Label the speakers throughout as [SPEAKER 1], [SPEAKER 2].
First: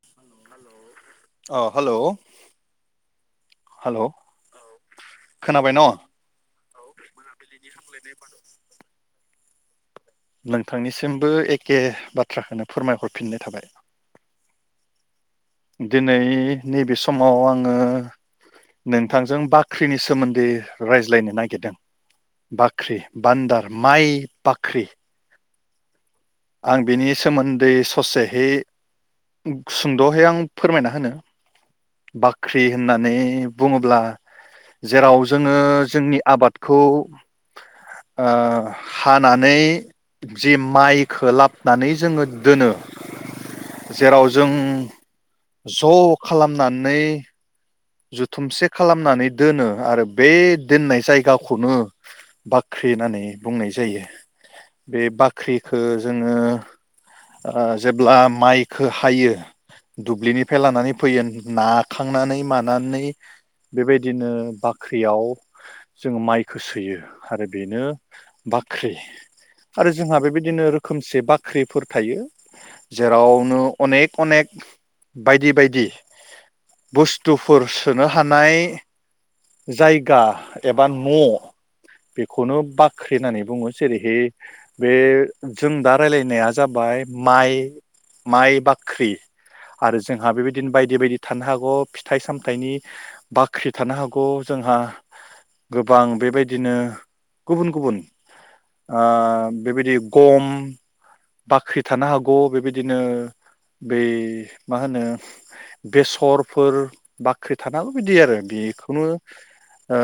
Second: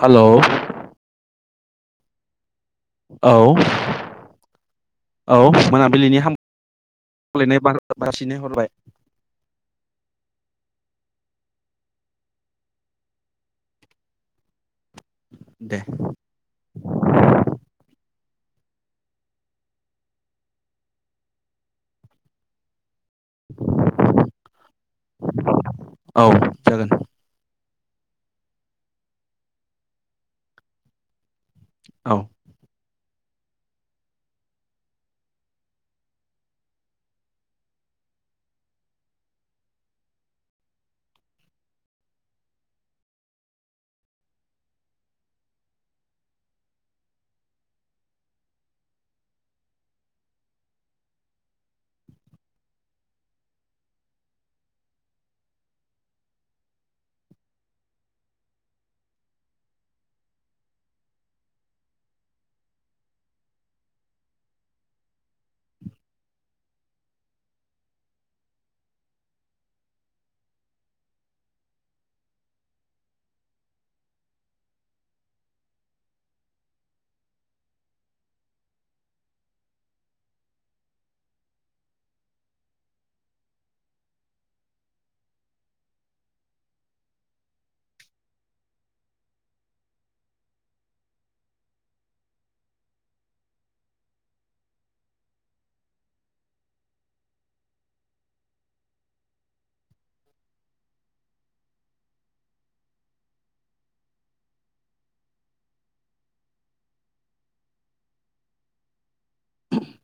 [SPEAKER 1] Hello
[SPEAKER 2] अ hello
[SPEAKER 1] औ औ
[SPEAKER 2] खोनाबाय न
[SPEAKER 1] मोना बिलिनि हाम [unintelligible] लायनाय बारहर बारसिनाय थाबाय
[SPEAKER 2] नोंथांनिसिमबो एखे बाथ्राखोनो फोरमायह रफिननाय थाबाय।
[SPEAKER 1] दे
[SPEAKER 2] दिनै नैबे समाव आङो नोंथांजों बाख्रिनि सोमोन्दै रायज्लायनो नागिरदों बाख्रि। बान्दार माइ बाख्रि।
[SPEAKER 1] औ
[SPEAKER 2] आं
[SPEAKER 1] जागोन
[SPEAKER 2] बिनि सोमोन्दै ससेहै सुंद'है आं फोरमायना होनो
[SPEAKER 1] औ
[SPEAKER 2] बाख्रि होन होननानै बुङोब्ला जेराव जोङो जोंनि आबादखौ हानानै ओ जि माइ खोलाबनानै जोङो दोनो जेराव जों ज' खालामनानै जुथुमसे खालामनानै दोनो आरो बे दोननाय जायगाखौनो बाख्रि होननानै बुंनाय जायो। बे बाख्रिखौ जोङो जेब्ला माइखौ हायो दुब्लिनिफ्राय लानानै फैयो नाखांनानै मानानै बेबायदिनो बाख्रियाव जोङो माइखौ सोयो आरो बेनो बाख्रि आरो जोंहा बेबायदिनो रोखोमसे बाख्रिफोर थायो जेरावनो अनेक अनेक बायदि बायदि बुस्थुफोर सोनो हानाय जायगा एबा न' बेखौनो बाख्रि होननानै बुङो जेरैहाय बे जों दा रायलायनाया जाबाय माइ माइ बाख्रि आरो जोंहा बेबायदिनो बायदि बायदि थानो हागौ फिथाइ सामथाइनि बाख्रि थानो हागौ जोंहा गोबां बेबायदिनो गुबुन गुबुन ओ बेबायदि गम बाख्रि थानो हागौ बेबायदिनो बै मा होनो बेसरफोर बाख्रि थानो हागौ बिदि आरो बेखौनो ओ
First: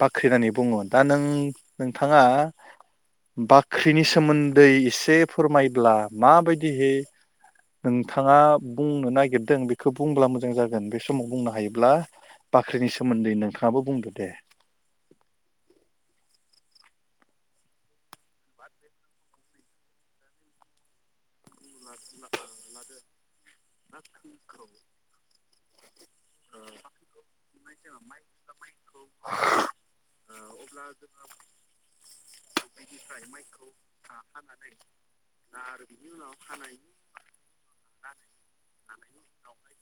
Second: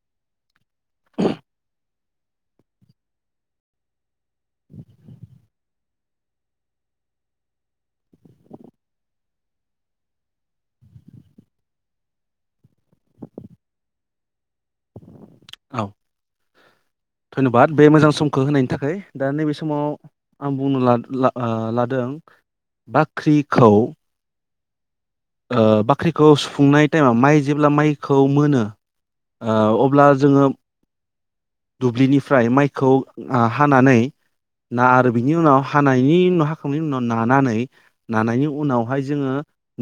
[SPEAKER 2] बाख्रि होननानै बुङो दा नों नोंथाङा बाख्रिनि सोमोन्दै एसे फोर फोरमायब्ला माबायदिहै नोंथाङा बुंनो नागिरदों बेखौ बुंब्ला मोजां जागोन बे समाव बुंनो हायोब्ला बाख्रिनि सोमोन्दै नोंथाङाबो बुंदो दे ।
[SPEAKER 1] औ धन्यबाद बे मोजां समखौ होनायनि थाखाय दा नैबे समाव आं बुंनो ला ला लादों दों आ ख्रि
[SPEAKER 2] ना लाय
[SPEAKER 1] ओ बाख्रिखौ सुफुंनाय टाइमाव माइ जेब्ला माइखौ मोनो ओ अब्ला जोङो दुब्लिनिफ्राय माइखौ ओ हानानै ना आरो बिनि उनाव हानायनि उनाव हाखांनायनि उनाव नानानै नानायनि उनावहाय जोङो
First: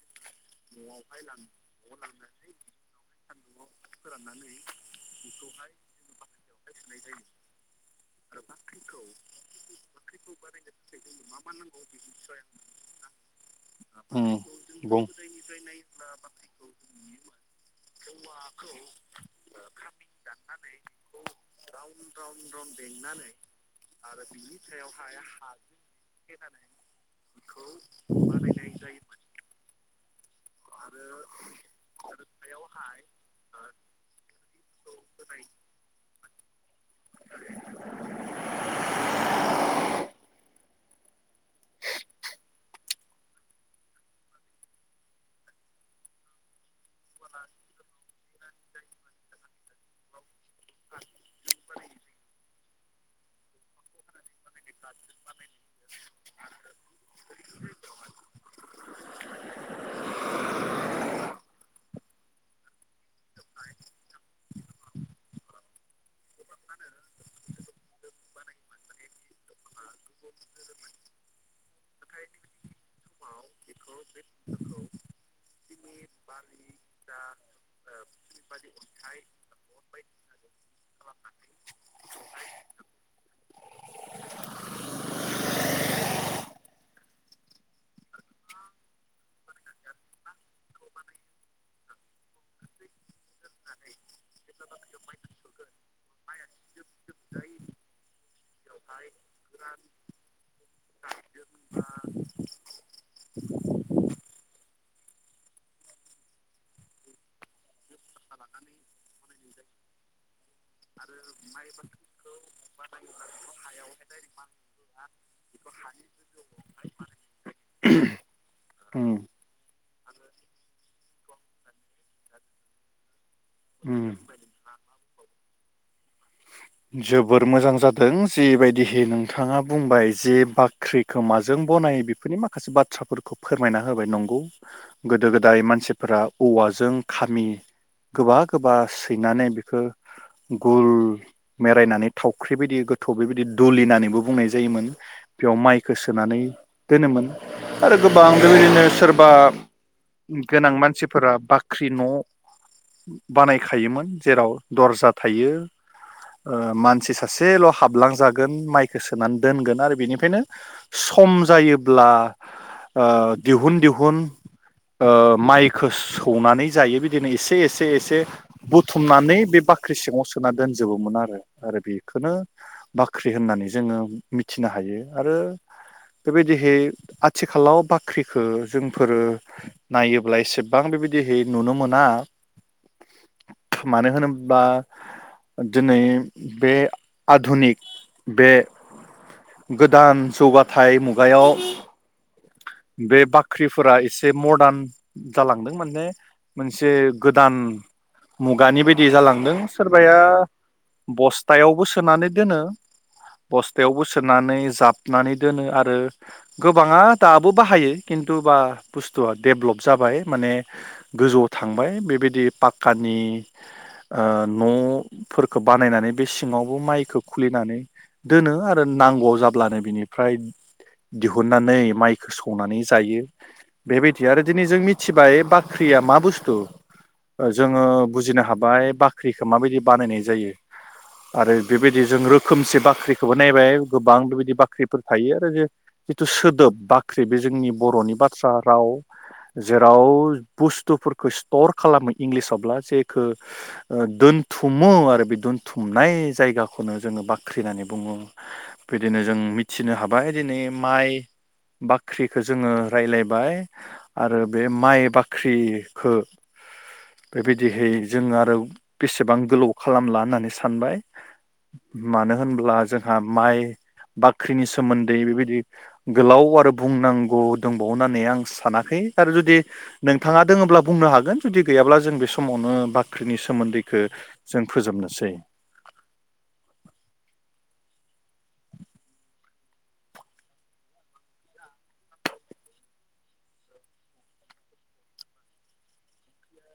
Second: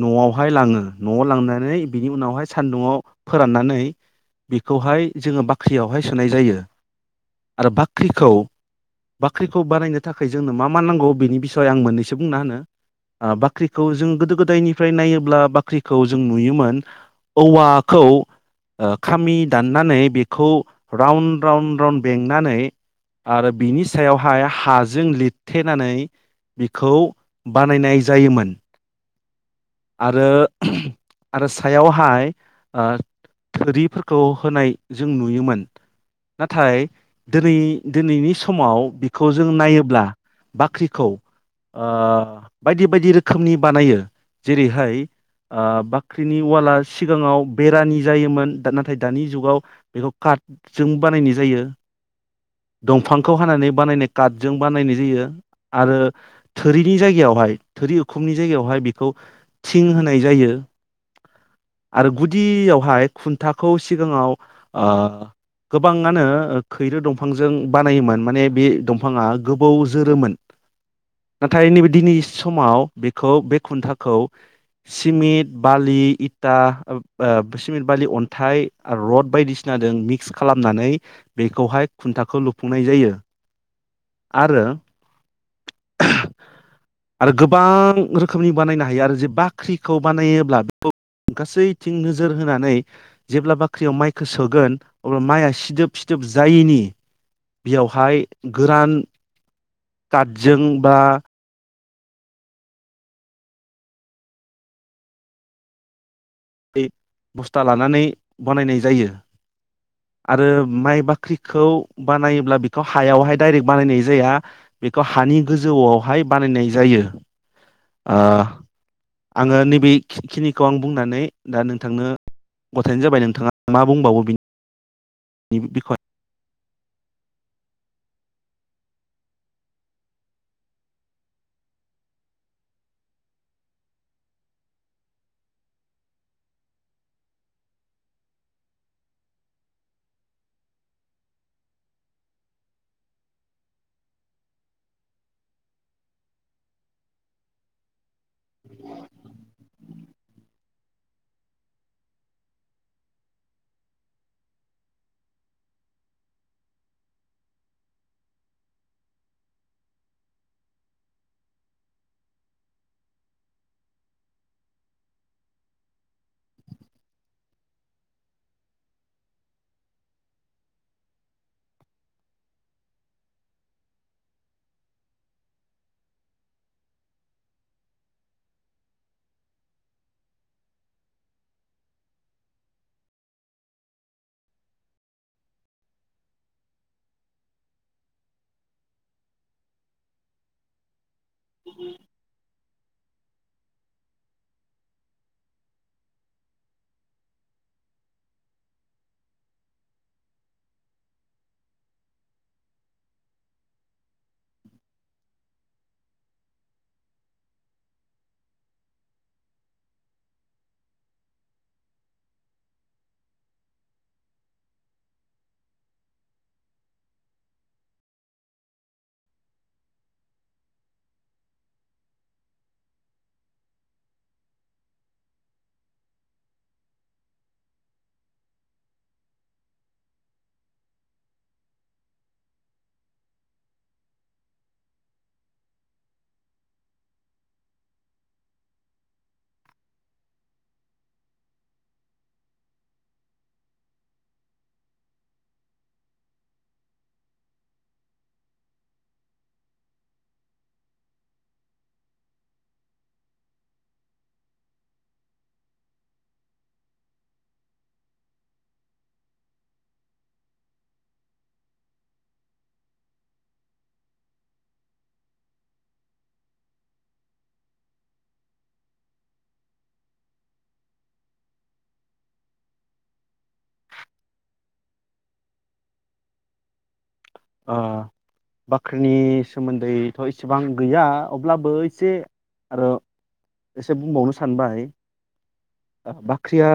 [SPEAKER 1] न'आवहाय लाङो न'आव लांनानै बिनि उनावहाय सानदुंआव फोराननानै बेखौहाय जोङो बाख्रियावहाय सोनाय जायो आरो बाख्रिखौ बाख्रिखौ बानायनो थाखाय जोंनो मा मा नांगौ बेनि बिसय आं मोननैसो बुंना होनो बाख्रिखौ जों
[SPEAKER 2] उम
[SPEAKER 1] गोदो गोदायनिफ्राय
[SPEAKER 2] बुं
[SPEAKER 1] नायोब्ला बाख्रिखौ जों नुयोमोन औवाखौ ओ खामि दाननानै बेखौ राउन्ड राउन्ड राउन्ड बेंनानै आरो बिनि सायावहाय हाजों लिरथेनानै बिखौ बानायनाय जायोमोन । आरो आरो सायावहाय ओ थोरिफोरखौ होनाय जों नुयोमोन । नाथाय दिनै दिनैनि समाव बिखौ जों नायोब्ला बाख्रिखौ ओ बायदि बायदि रोखोमनि बानायो । जेरैहाय ओ बाख्रिनि उवाला सिगाङाव बेरानि जायोमोन नाथाय दानि जुगाव बेखौ काटजों बानायनाय जायो दंफांखौ हानानै बानायनाय काटजों बानायनाय जायो । आरो थोरिनि जायगायावहाय थोरि खुुमनि जायगायावहाय बि खौ थिं होनाय जायो आरो गुदियावहाय खुन्थाखौ सिगाङाव ओ गोबाङानो खैरो दंफांजों बानायोमोन माने बे दंफाङा गोबौ जोरोमोन नाथाय नैबे दिनै समाव बेखौ बे खुन्थाखौ सिमेन्ट बालि इटा ओ सिमेन्ट बालि अन्थाइ रड बायदिसिनाजों मिक्स खालामनानै बेखौहाय खुन्थाखौ लुफुंनाय जायो आरो आरो गोबां रोखोम रोखोमनि बानायनो हायो आरो जे बाख्रिखौ बानायोब्ला बेखौ गासैथिं नोजोर होनानै जेब्ला बाख्रियाव माइखौ सोगोन अब्ला माइआ सिदोब सिदोब जायैनि बेयावहाय गोरान कादजों बा
[SPEAKER 2] [unintelligible]
[SPEAKER 1] बस्था लानानै बनायनाय जायो आरो माइ बाख ख्रिखौ बानायोब्ला बेखौ हायावहाय डाइरेक्ट बानायनाय जाया बेखौ हानि गोजौआवहाय बानायनाय जायो । ओ
[SPEAKER 2] उम
[SPEAKER 1] आङो नैबेखिनिखौ आं बुंनानै दा नोंथांनो गथायनो जाबाय नोंथाङा मा
[SPEAKER 2] उम
[SPEAKER 1] बुंबावो बिनि बिखय
[SPEAKER 2] जोबोर मोजां जादों जेबायदिहै नोंथाङा बुंबाय जे बाख्रिखौ माजों बनायो बेफोरनि माखासे बाथ्राफोरखौ फोरमायना होबाय नंगौ गोदो गोदाय मानसिफोरा औवाजों खामि गोबा गोबा सैनानै बेखौ गुल मेरायनानै थावख्रि बायदि गोथौ बेबायदि दुलि होननानैबो बुंनाय जायोमोन बेयाव माइखौ सोनानै दोनोमोन आरो गोबां बेबायनो सोरबा गोनां मानसिफोरा बाख्रि न बानायखायोमोन जेराव दरजा थायो । मानसि सासेल हाबलांजागोन माइखौ सोनानै दोनगोन आरो बेनिफ्रायनो सम जायोब्ला ओ दिहुन दिहुन ओ माइखौ सौनानै जायो बिदिनो एसे एसे एसे बुथुमनानै बे बाख्रि सिङाव सोना दोनजोबोमोन आरो आरो बेखौनो बाख्रि होननानै जोङो मिथिनो हायो आरो बेबायदिहै आथिखालाव बाख्रिखौ जोंफोरो नायोब्ला एसेबां बेबायदिहै नुनो मोना मानो होनोबा दिनै बे आधुनिक बे गोदान जौगाथाय मुग गायाव बे बाख्रिफोरा एसे मदार्न जालांदों माने मोनसे गोदान मुगानि बायदि जालांदों सोरबाया बस्थायावबो सोनानै दोनो बस्थायावबो सोनानै जाबनानै दोनो आरो गोबाङा दाबो बाहायो खिन्थु बा बुस्थुआ डेभ्लप जाबाय माने गोजौआव थांबाय बेबायदि पाक्कानि ओ नफोरखौ बानायनानै बे सिङावबो माइखो खुलिनानै दोनो आरो नांगौआव जाब्लानो बिनिफ्राय दिहुननानै माइखौ सौनानै जायो बेबायदि आरो दिनै जों मिथिबाय बाख्रिया मा बुस्थु जोङो बुजिनो हाबाय बाख्रिखौ माबायदि बानायनाय जायो आरो बेबायदि जों रोखोमसे बाख्रिखौबो नायबाय गोबां बेबायदि बाख्रिफोर थायो आरो जिथु सोदोब बाख्रि बे जोंनि बर'नि बाथ्रा राव जेराव बुस्थुफोरखौ स्टर खालामो इंलिसावब्ला जेखौ ओ दोनथुमो आरो बे दोनथुम थुमनाय जायगाखौनो जोङो बाख्रि होननानै बुङो बिदिनो जों मिथिनो हाबाय दिनै माइ बाख्रिखो जोङो राय्लायबाय आरो बे माइ बाख्रिखो बेबायदिहै जोङो आरो बेसेबां गोलाव खालामला होननानै सानो सानबाय मानो होनब्ला जोंहा माइ बाख्रिनि सोमोन्दै बेबायदि गोलाव आरो बुंनांगौ दंबावो होननानै आं सानाखै आरो जुदि नोंथाङा दोङोब्ला बुंनो हागोन जुदि गैयाब्ला जों बे समावनो बाख्रिनि सोमोन्दैखौ जों फोजोबनोसै
[SPEAKER 1] ओ बाख्रिनि सोमोन्दैथ एसेबां गैया अब्लाबो एसे आरो एसे बुंबावनो सानबाय बाख्रिया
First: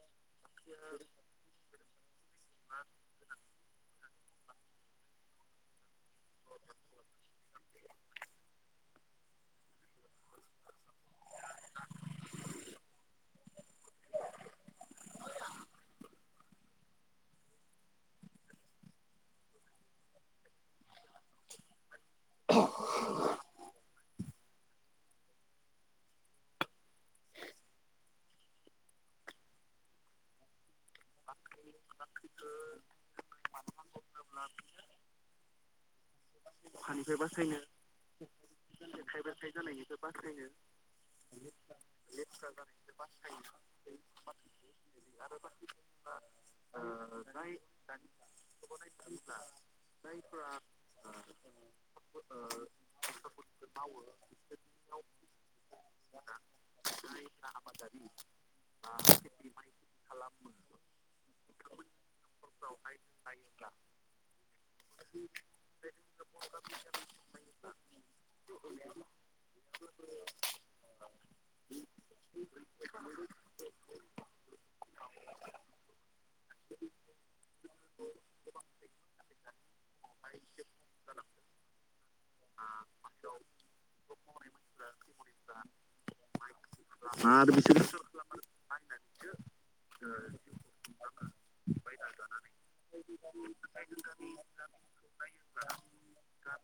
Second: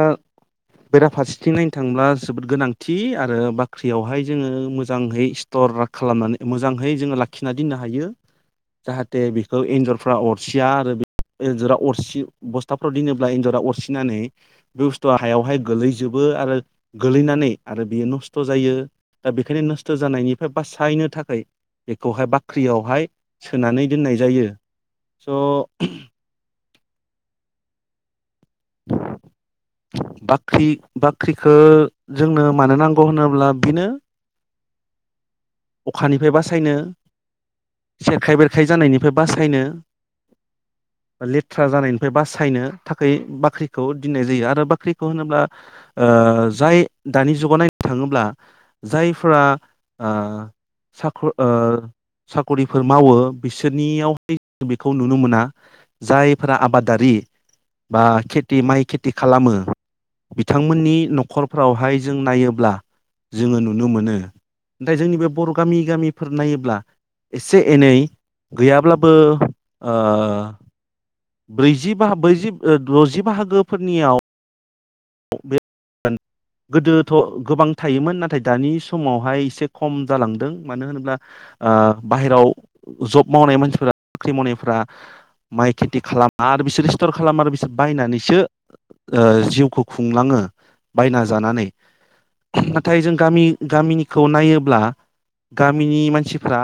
[SPEAKER 1] बेराफारसेथिं नायनो थांब्ला जोबोद गोनांथि आरो बाख्रियावहाय जोङो मोजाङै सटर खालामनानै मोजांहै जोङो लाखिनानै दोननो हायो जाहाथे बेखौ एन्जरफ्रा अरसिया आरो एन्जरा अरसि बस्थाफ्राव दोनोब्ला एन्जरा अरसिनानै बे बुस्थुआ हायावहाय गोलैजोबो आरो गोलैनानै आरो बेयो नस्थ जायो दा बेखायनो नस्थ जानायनि बासायनो थाखाय बेखौहाय बाख्रियावहाय सोनानै दोननाय जायो स बाख्रि बाख्रिखो जोंनो मानो नांगौ होनोब्ला बेनो अखानिफ्राय बास सायनो सेरखाय बेरखाय खाइ जानायनिफ्राय बासायनो लेथ्रा जानायनिफ्राय बासायनो थाखाय बाख्रिखौ दोननाय जायो आरो बाख्रिखौ होनोब्ला ओ जाय दानि जुगाव नायनो थाङोब्ला जायफोरा ओ साख साकरिफोर मावो बिसोरनियावहाय बेखौ नुनो मोना जायफोरा आबादारि बा खेथि माइ खेथि खालामो बिथांमोननि नखरफ्रावहाय जों नायोब्ला जोङो नुनो मोनो नाथाय जोंनि बे बर' गामि गामिफोर नायोब्ला एसे एनै गैयाब्लाबो ओ ब्रैजिबा ब्रै दजि बाहागोफोरनियाव बे गोदोथ गोबां थायोमोन नाथाय दानि समावहाय एसे खम जालांदों मानो होनोब्ला ओ बाहेराव जब मावनाय मानसिफोरा साख्रि मावनायफोरा माइ खेथि खालामा आरो बिसोर सटर खालाम आरो बिसोर बायनानैसो ओ जिउखौ खुंलाङो बायना जानानै नाथाय जों गामि गामिनिखौ नायोब्ला गामिनि मानसिफ्रा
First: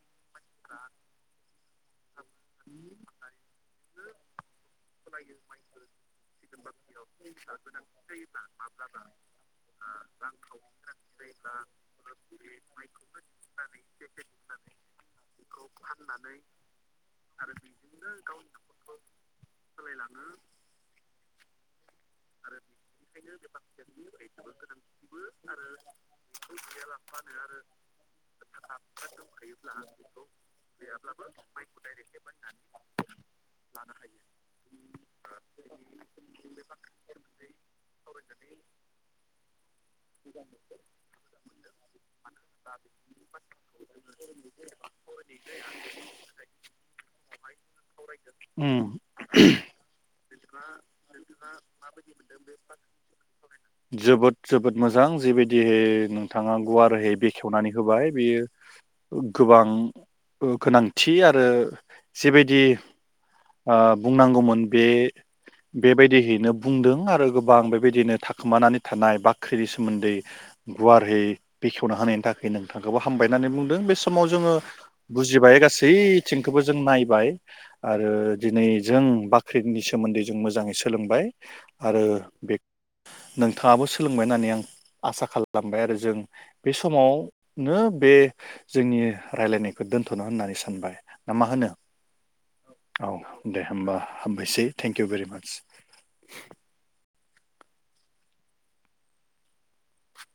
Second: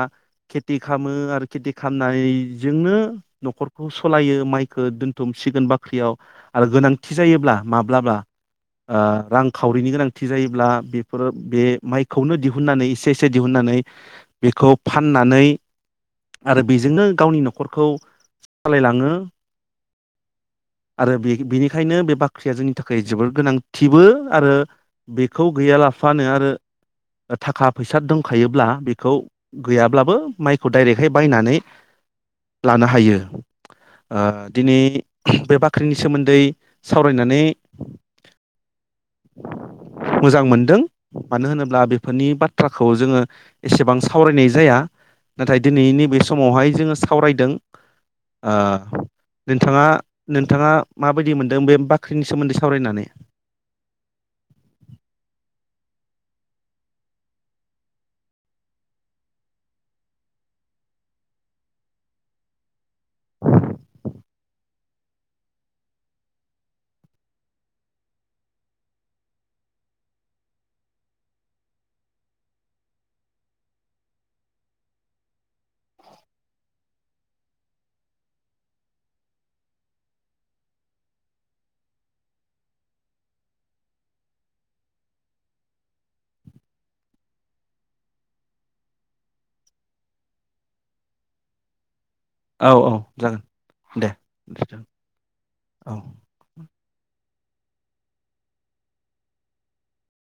[SPEAKER 1] खेथि खालामो आरो खेथि खालामनानैजोंनो नखरखौ सालायो माइखो दोनथुम सिगोन बाख्रियाव आरो गोनांथि जायोब्ला माब्लाबा ओ रांखावरिनि गोनांथि जायोब्ला बेफोरो बे माइखौनो दिहुननानै इसे इसे दिहुननानै बेखौ फाननानै आरो बेजोंनो गावनि नखरखौ सालाय लाङो आरो बे बिनि ओंखायनो बे बाख्रिया जोंनि थाखाय जोबोर गोनां थिबो आरो बेखौ गैयालाफानो आरो थाखा फैसा दंखायोब्ला बेखौ गैयाब्लाबो माइखौ डाइरेक्टहाय बायनानै लानो हायो ओ दिनै बे बाख्रिनि सोमोन्दै सावरायनानै मोजां मोनदों मानो होनोब्ला बेफोरनि बाथ्राखौ जोङो एसेबां सावरायनाय जाया नाथाय दिनै नैबे समावहाय जोङो सावरायदों
[SPEAKER 2] उम
[SPEAKER 1] ओ नोंथाङा नोंथाङा माबायदि मोनदों बे बा ख्रिनि सोमोन्दै सावरायनानै
[SPEAKER 2] जोबोद जोबोद मोजां जेबायदिहै नोंथाङा गुवारैहै बेखेवनानै होबाय बेयो गोबां गोनांथि आरो जेबायदि ओ बुंनांगौमोन बे बेबायदियैनो बुंदों आरो गोबां बेबायदिनो थाखोमानानै थानाय बाख्रिनि सोमोन्दै गुवारै बेखेवना होनायनि थाखाय नोंथांखौबो हामबाय होननानै बुंदों बे समाव जोङो बुजिबाय गासैथिंखौबो जों नायबाय आरो दिनै जों बाख्रिनि सोमोन्दै जों मोजाङै सोलोंबाय । आरो बे नोंथाङाबो सोलोंबाय होननानै आं आसा खालामबाय आरो जों बे समावनो बे जोंनि रायलायनायखौ दोन्थ'नो होननानै सानबाय ना मा होनो? औ दे होमबा हामबायसै थेंक इउ भेरि माच
[SPEAKER 1] औ
[SPEAKER 2] ।
[SPEAKER 1] [inaudible]